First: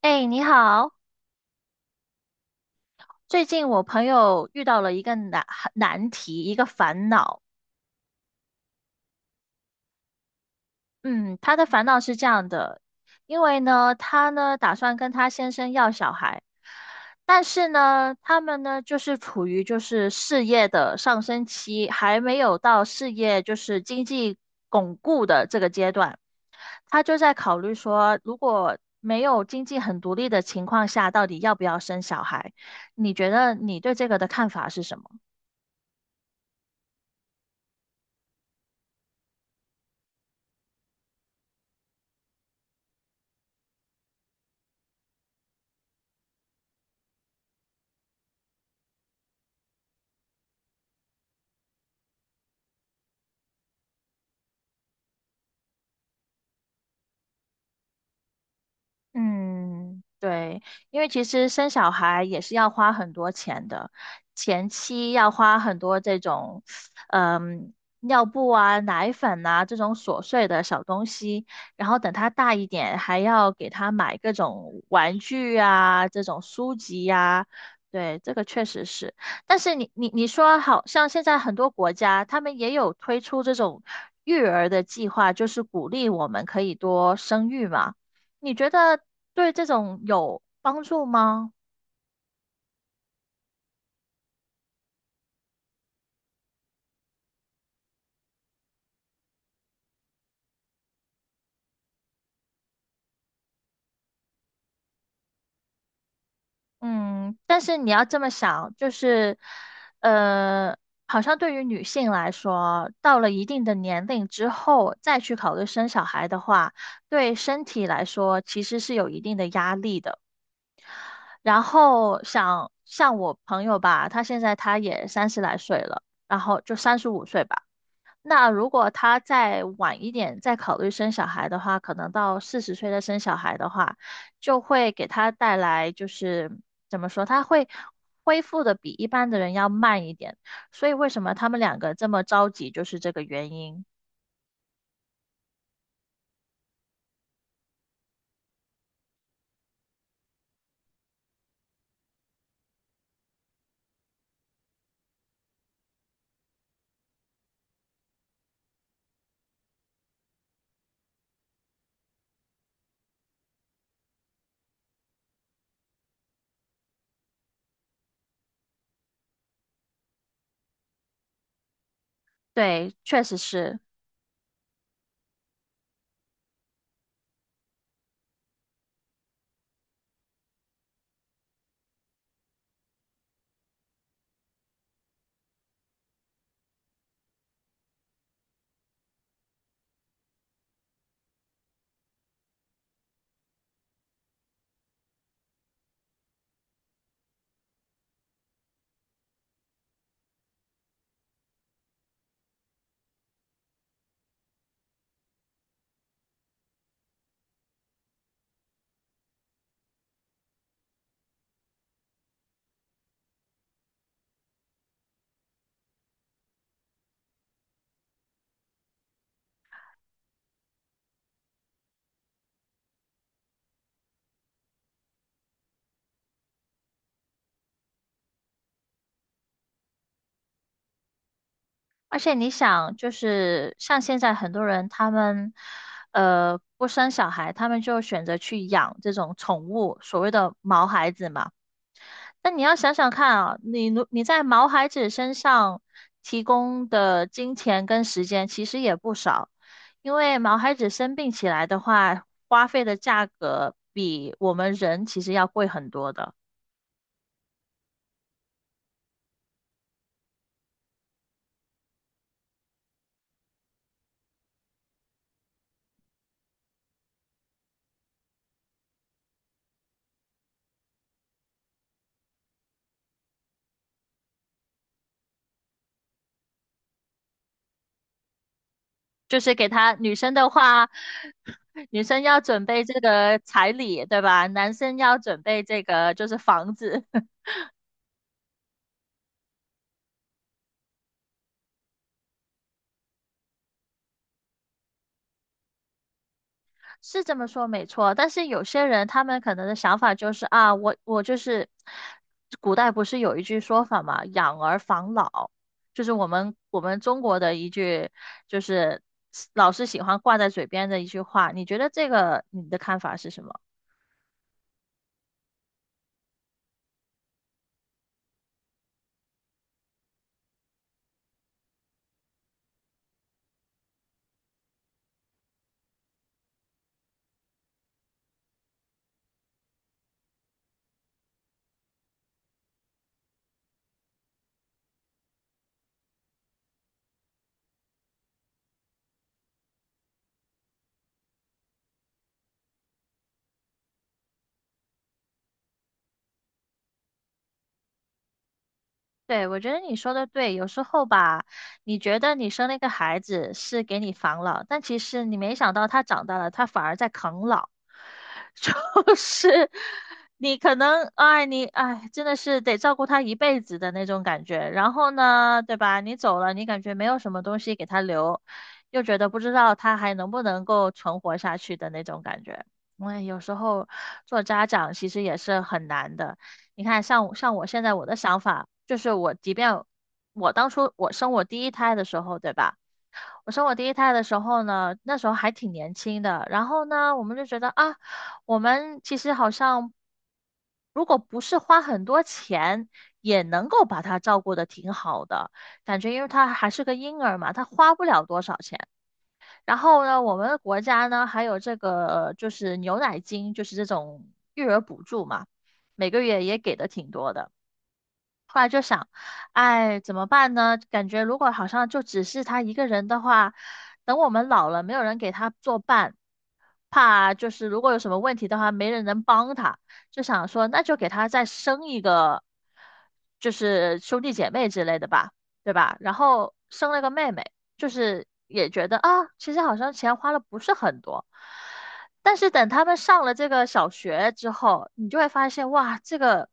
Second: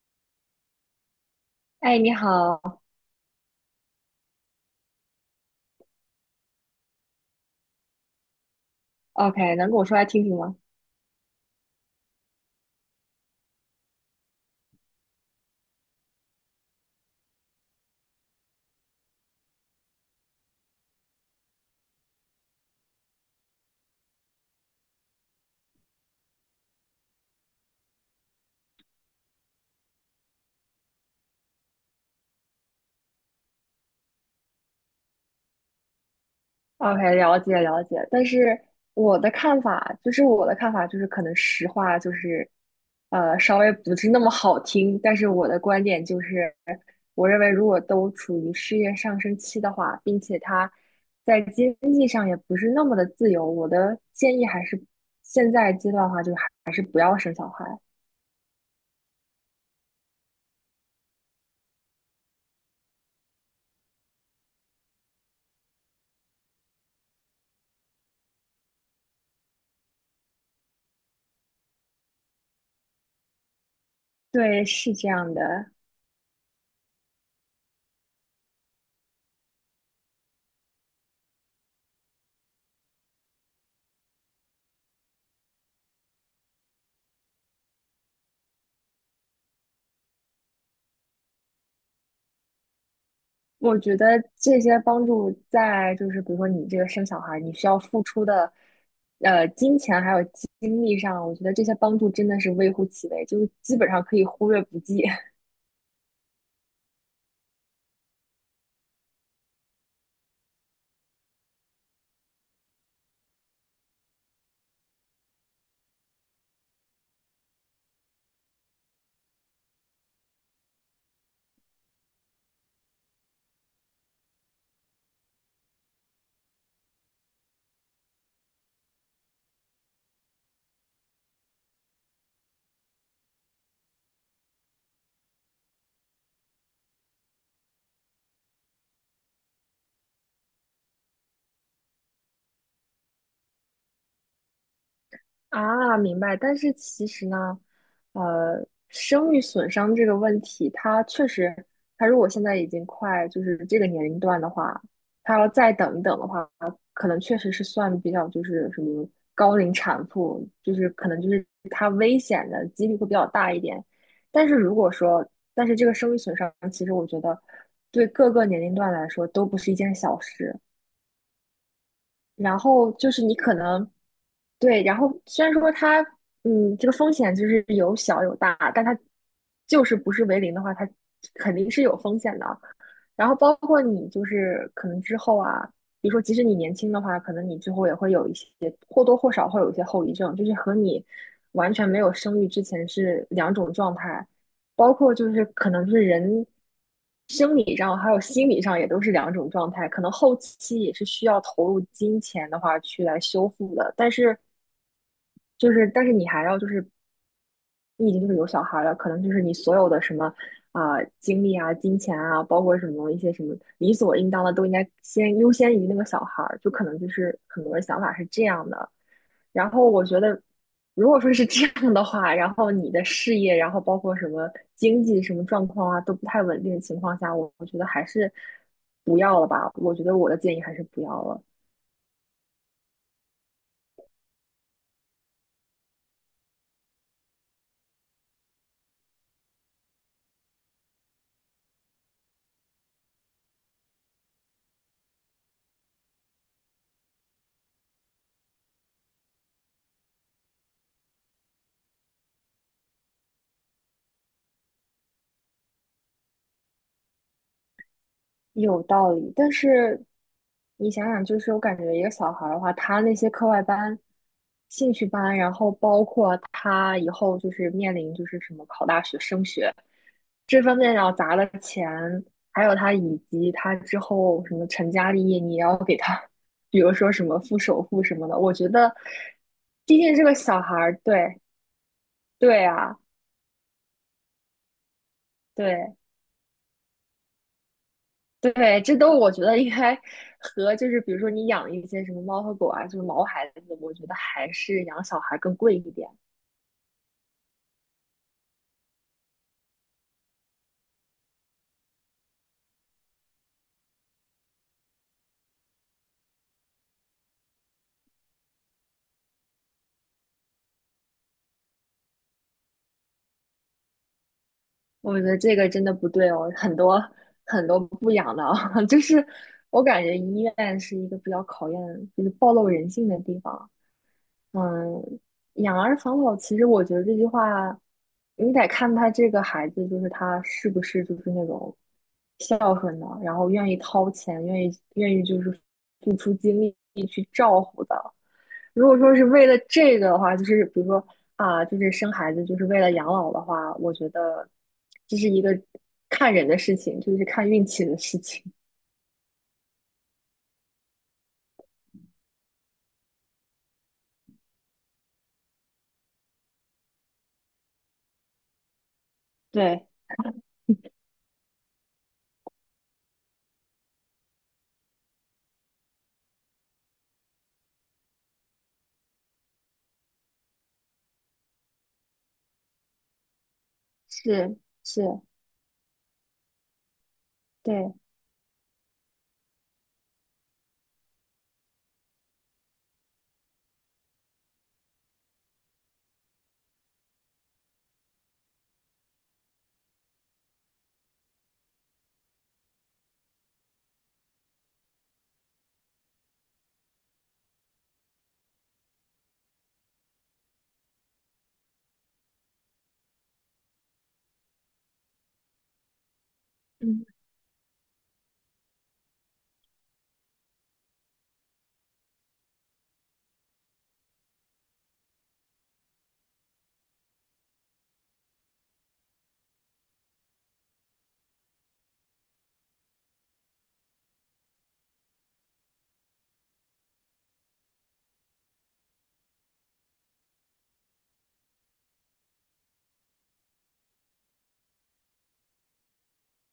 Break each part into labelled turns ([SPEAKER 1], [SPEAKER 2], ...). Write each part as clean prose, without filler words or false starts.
[SPEAKER 1] 哎，你好！
[SPEAKER 2] 哎，你好哦
[SPEAKER 1] 最近我朋友遇到了一个难题，一个烦恼。
[SPEAKER 2] ，OK，能跟我说来听听吗
[SPEAKER 1] 嗯，他的烦恼是这样的，因为呢，他呢打算跟他先生要小孩，但是呢，他们呢就是处于就是事业的上升期，还没有到事业就是经济巩固的这个阶段。他就在考虑说，如果没有经济很独立的情况下，到底要不要生小孩？你觉得你对这个的看法是什么？
[SPEAKER 2] 哦？OK，了解了解，但是我的看法就是可能实话就是，稍微不是那么好听，但是我的观点就是，我认为如果都处于事业上升期的话，并且他在经济上也不是那么的自由，我的建议还是现在阶段的话，就还是不要生小孩。
[SPEAKER 1] 嗯，对，因为其实生小孩也是要花很多钱的，前期要花很多这种，嗯，尿布啊、奶粉啊这种琐碎的小东西，然后等他大一点，还要给他买各
[SPEAKER 2] 对，
[SPEAKER 1] 种
[SPEAKER 2] 是这
[SPEAKER 1] 玩
[SPEAKER 2] 样
[SPEAKER 1] 具
[SPEAKER 2] 的。
[SPEAKER 1] 啊、这种书籍呀、对，这个确实是。但是你说，好像现在很多国家他们也有推出这种育儿的计划，就是鼓励我们可以多生育嘛。你觉得对这种有帮助吗？
[SPEAKER 2] 我觉得这些帮助在就是比如说你这个生小孩儿，你需要付出的，金钱还有精力上，我觉得这些帮助真的是微乎其微，就是基本上可以忽略不计。
[SPEAKER 1] 嗯，但是你要这么想，就是，呃，好像对于女性来说，到了一定的年龄之后再去考虑生小孩的话，对身体来说其实是有一定的压力的。然后想像我朋友吧，她现在她也三十来岁了，然后就三十五岁吧。那如果他再晚一点再考虑生小孩的话，可能到四十岁再生小孩的话，就会给他带来就是怎么说，他会恢复的比一般的人要慢一点。所以为什么他们两个这么着急，就是这个原因。
[SPEAKER 2] 啊，明白。但是其实呢，生育损伤这个问题，它确实，它如果现在已经快就是这个年龄段的话，它要再等一等的话，可能确实是算比较就是什么高龄产妇，就是可能就是它危险的几率会比较大一点。但是如果说，但是这个生育损伤，其实我觉得对各个年龄段来说都不是一件小事。然后
[SPEAKER 1] 对，
[SPEAKER 2] 就
[SPEAKER 1] 确
[SPEAKER 2] 是你
[SPEAKER 1] 实
[SPEAKER 2] 可
[SPEAKER 1] 是。
[SPEAKER 2] 能对，然后虽然说它这个风险就是有小有大，但它就是不是为零的话，它肯定是有风险的。然后包括你就是可能之后啊，比如说即使你年轻的话，可能你之后也会有一些或多或少会有一些后遗症，就是和你完全没有生育之前是两种状态，包括就是可能是人生理上还有心理上也都是两种状态，可能后期也是需要投入金钱的话去来修复的，但是就是，但是你还要就是，你已经就是有小孩了，可能就是你所有的什么啊、精力啊、金钱啊，包括什么一些什么理所应当的，都应该先优先于那个小孩儿。就可能就是很多人想法是这样的。然后我觉得，如果说是这样的话，然后你的事业，然后包括什么经济什么状况啊，都不太稳定的情况下，我觉得还是不要了吧。我觉得我的建议还是不要了。
[SPEAKER 1] 而且你想，就是像现在很多人他们不生小孩，他们就选择去养这种宠物，所谓的毛孩子嘛。但你要想想看啊，你在毛孩子身上提供的金钱跟时间其实也不少，因为毛孩子生病起来的话，花费的价格比我们人其实要贵很多的。
[SPEAKER 2] 有道理，但是你想想，就是我感觉一个小孩儿的话，他那些课外班、兴趣班，然后包括他以后就是面临就是什么考大学、升学这方面要砸的钱，还有他以及他之后什么成家立业，你也要给他，比如说什么付首付什么的，我觉得，
[SPEAKER 1] 就是给他
[SPEAKER 2] 毕
[SPEAKER 1] 女
[SPEAKER 2] 竟这个
[SPEAKER 1] 生的
[SPEAKER 2] 小孩
[SPEAKER 1] 话，
[SPEAKER 2] 儿，对
[SPEAKER 1] 女生要准
[SPEAKER 2] 对
[SPEAKER 1] 备
[SPEAKER 2] 啊，
[SPEAKER 1] 这个彩礼，对吧？男生要准备这
[SPEAKER 2] 对。
[SPEAKER 1] 个就是房子。
[SPEAKER 2] 对，这都我觉得应该和就是比如说你养一些什么猫和狗啊，就是毛孩子，我觉得还是养小孩更贵一点。
[SPEAKER 1] 是这么说没错，但是有些人他们可能的想法就是啊，我就是，古代不是有一句说法嘛，养儿防老，就是我们中国的一句，就是老是喜欢挂在嘴边的一句话。你觉得这个你的看法是什么？
[SPEAKER 2] 我觉得这个真的不对哦，很多很多不养的啊，就是我感觉医院是一个比较考验就是暴露人性的地方。嗯，养儿防老，其实我觉得这句话，你得看他这个孩子，就是他是不是就是那种孝顺的，然后愿意掏钱，愿意就是付出精力，如果说是为了这个的话，就是比如说啊，就是生孩子就是为了养老的话，我觉得这是一个看人的事情，就是看运气的事情。
[SPEAKER 1] 对，我觉得你说的对，有时候吧，你觉得你生了一个孩子是给你防老，但其实你没想到他长大了，他反而在啃老，就是
[SPEAKER 2] 对，
[SPEAKER 1] 你可能，真的是得照顾他一辈子的那种感觉。然后呢，对吧？你走了，你感觉没有什么东西给他留，又觉得不知道他还能不能够存活下去的那种感觉。哎，有时候做
[SPEAKER 2] 是
[SPEAKER 1] 家长其
[SPEAKER 2] 是，
[SPEAKER 1] 实也是很难的。你看，像我现
[SPEAKER 2] 对，
[SPEAKER 1] 在我的想法就是，我即便我当初生我第一胎的时候，对吧？我生我第一胎的时候呢，那时候还挺年轻的。然后呢，我们就觉得啊，我们其实好像如果不是花很多钱，也能够把他照顾的挺好的感觉，因为他还是个婴儿嘛，他花不了多少钱。然后呢，我们的国家呢还有这个就是牛奶金，就是这种育儿补助嘛，每个月也给的
[SPEAKER 2] 嗯，
[SPEAKER 1] 挺多的。后来就想，哎，怎么办呢？感觉如果好像就只是他一个人的话，等我们老了，没有人给他作伴，怕就是如果有什么问题的话，没人能帮他，就想说那就给他再生一个，就是兄弟姐妹之类的吧，对吧？然后生了个妹妹，就是也觉得啊，其实好像钱花了不是很多。但是等他们上了这个小学之后，你就会发现，哇，这个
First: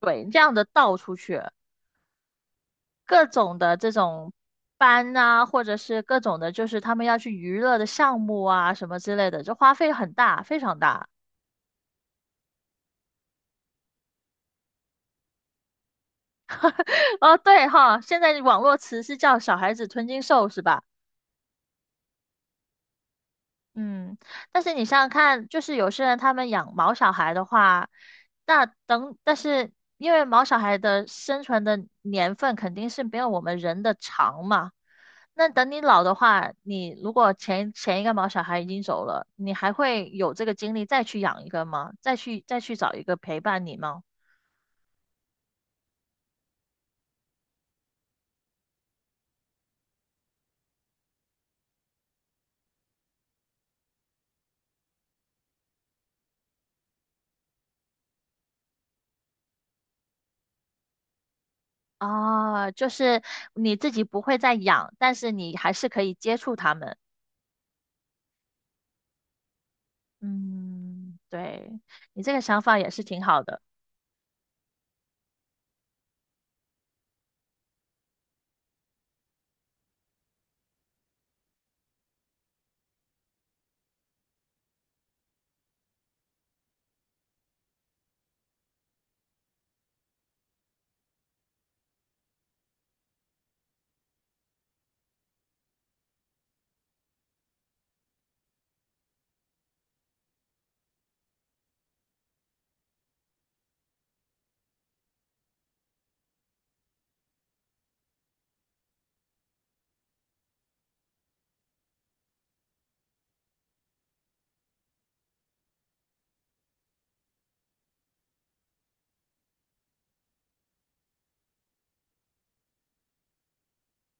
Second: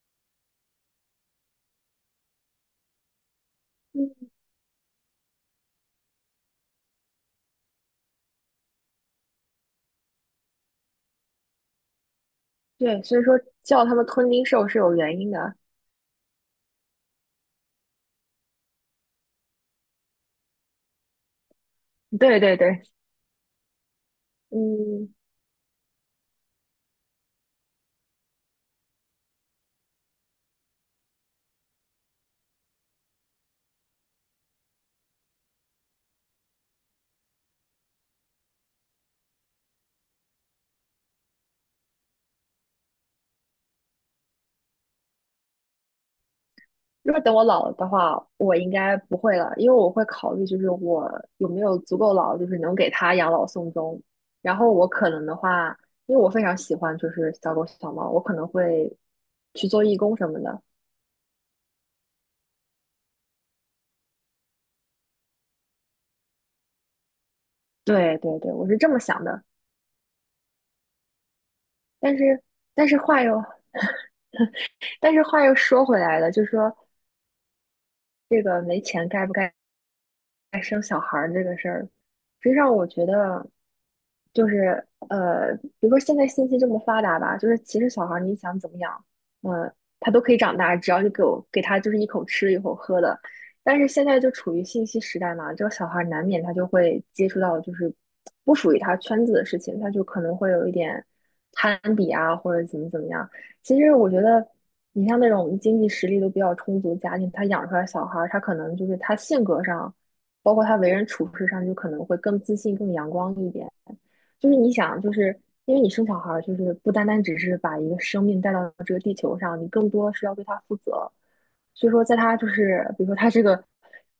[SPEAKER 1] 鬼这样的倒出去。各种的这种
[SPEAKER 2] 嗯，
[SPEAKER 1] 班啊，或者是各种的，就是他们要去娱乐的项目啊，什么之类的，这花费很大，非常大。
[SPEAKER 2] 对，所以说叫他们吞金兽是有原因的。
[SPEAKER 1] 哦，对哈，现在网络词是叫“小孩子吞金兽”是吧？
[SPEAKER 2] 对对对，
[SPEAKER 1] 嗯，但是你想想
[SPEAKER 2] 嗯，
[SPEAKER 1] 看，就是有些人他们养毛小孩的话，那等，但是因为毛小孩的生存的年份肯定是没有我们人的长嘛，那等你老的话，你如果前一个毛小孩已经走了，你还会有这个精力再去养一个吗？再去找一个陪伴你吗？
[SPEAKER 2] 如果等我老了的话，我应该不会了，因为我会考虑，就是我有没有足够老，就是能给他养老送终。然后我可能的话，因为我非常喜欢就是小狗小猫，我可能会去做义工什么的。
[SPEAKER 1] 啊，就是你自己不会再养，但是你还是可以接触他们。
[SPEAKER 2] 对对对，我是这么想的。
[SPEAKER 1] 嗯，对，
[SPEAKER 2] 但
[SPEAKER 1] 你这个
[SPEAKER 2] 是
[SPEAKER 1] 想法
[SPEAKER 2] 但
[SPEAKER 1] 也
[SPEAKER 2] 是
[SPEAKER 1] 是
[SPEAKER 2] 话
[SPEAKER 1] 挺好
[SPEAKER 2] 又
[SPEAKER 1] 的。
[SPEAKER 2] 但是话又说回来了，就是说这个没钱该不该生小孩儿这个事儿，实际上我觉得就是比如说现在信息这么发达吧，就是其实小孩儿你想怎么养，呃，他都可以长大，只要你给他就是一口吃一口喝的。但是现在就处于信息时代嘛，这个小孩儿难免他就会接触到就是不属于他圈子的事情，他就可能会有一点攀比啊，或者怎么怎么样。其实我觉得，你像那种经济实力都比较充足的家庭，他养出来的小孩儿，他可能就是他性格上包括他为人处事上就可能会更自信、更阳光一点。就是你想，就是因为你生小孩儿，就是不单单只是把一个生命带到这个地球上，你更多是要对他负责。所以说，在他就是比如说他这个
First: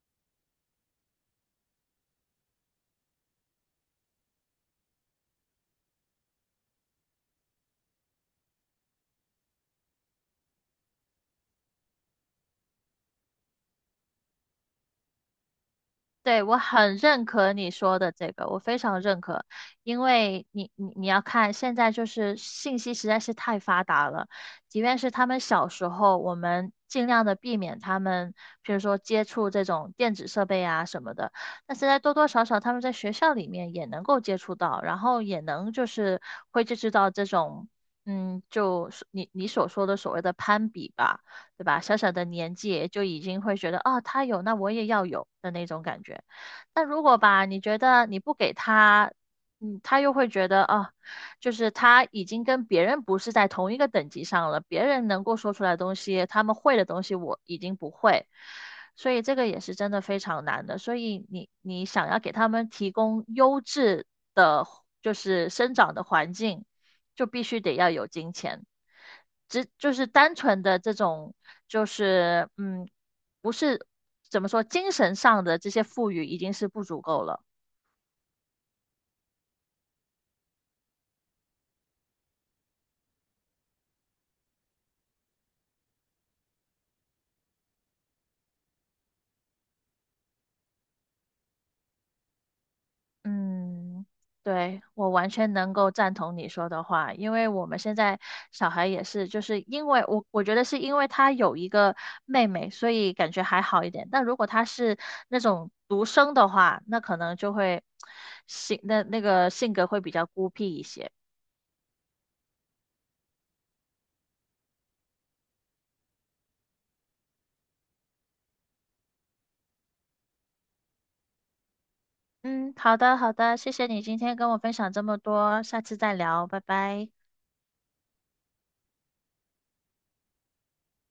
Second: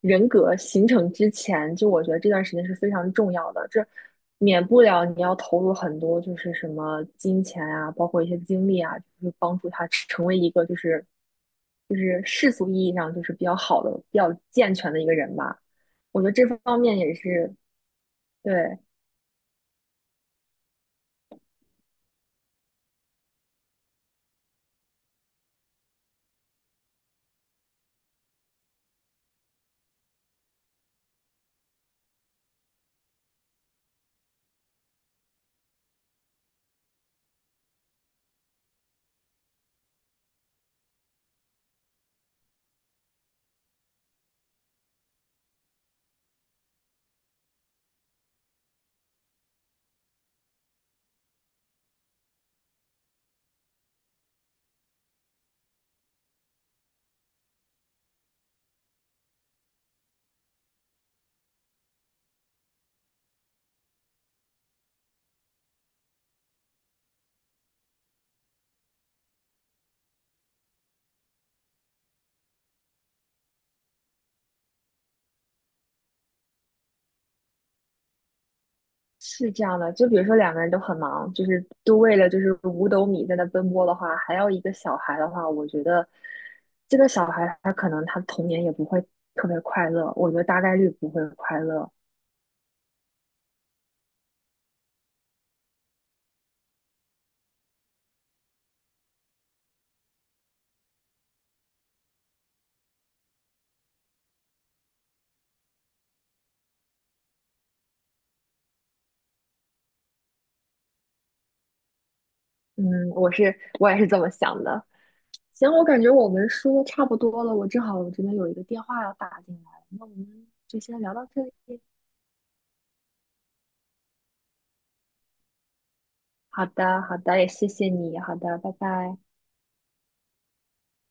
[SPEAKER 2] 人格形成之前，就我觉得这段时间是非常重要的，这免不了你要投入很多，就是什么金钱啊，包括一些精力啊，就是帮助他成为一个就是世俗意义上就是比较好的、比较健全的一个人吧。我觉得
[SPEAKER 1] 对，
[SPEAKER 2] 这
[SPEAKER 1] 我
[SPEAKER 2] 方
[SPEAKER 1] 很
[SPEAKER 2] 面也
[SPEAKER 1] 认可
[SPEAKER 2] 是，
[SPEAKER 1] 你说的这个，
[SPEAKER 2] 对，
[SPEAKER 1] 我非常认可，因为你要看，现在就是信息实在是太发达了，即便是他们小时候，我们尽量的避免他们，比如说接触这种电子设备啊什么的，但现在多多少少他们在学校里面也能够接触到，然后也能就是会接触到这种，嗯，就是你你所说的所谓的攀比吧。对吧？小小的年纪就已经会觉得，啊，他有，那我也要有的那种感觉。但如果吧，你觉得你不给他，嗯，他又会觉得，啊，就是他已经跟别人不是在同一个等级上了，别人能够说出来的东西，他们会的东西，我已经不会。所以这个也是真的非常难的。所以你想要给他们提供优质的，就是生长的环境，就必须得要有金钱。只就是单纯的这种，就是嗯，不是怎么说，精神上的这些富裕已经是不足够了。
[SPEAKER 2] 是这样的。就比如说两个人都很忙，就是都为了就是五斗米在那奔波的话，还要一个小孩的话，我觉得这个小孩他可能他童年也不会特别快乐，我觉得大概率不会快乐。
[SPEAKER 1] 嗯，对，我完全能够赞同你说的话，因为我们现在小孩也是，就是因为我觉得是因为他有一个妹妹，所以感觉还好一点。但如果他是那种独生的话，那可能就会 性那个性格会比较孤僻一些。
[SPEAKER 2] 嗯，我也是这么想的。行，我感觉我们说的差不多了，我正好我这边有一个电话要打进来，那我们就先聊到这里。
[SPEAKER 1] 嗯，好的，好的，谢谢你今天跟我分享这么多，下次再聊，拜
[SPEAKER 2] 好的，
[SPEAKER 1] 拜。
[SPEAKER 2] 好的，也谢谢你。好的，拜拜。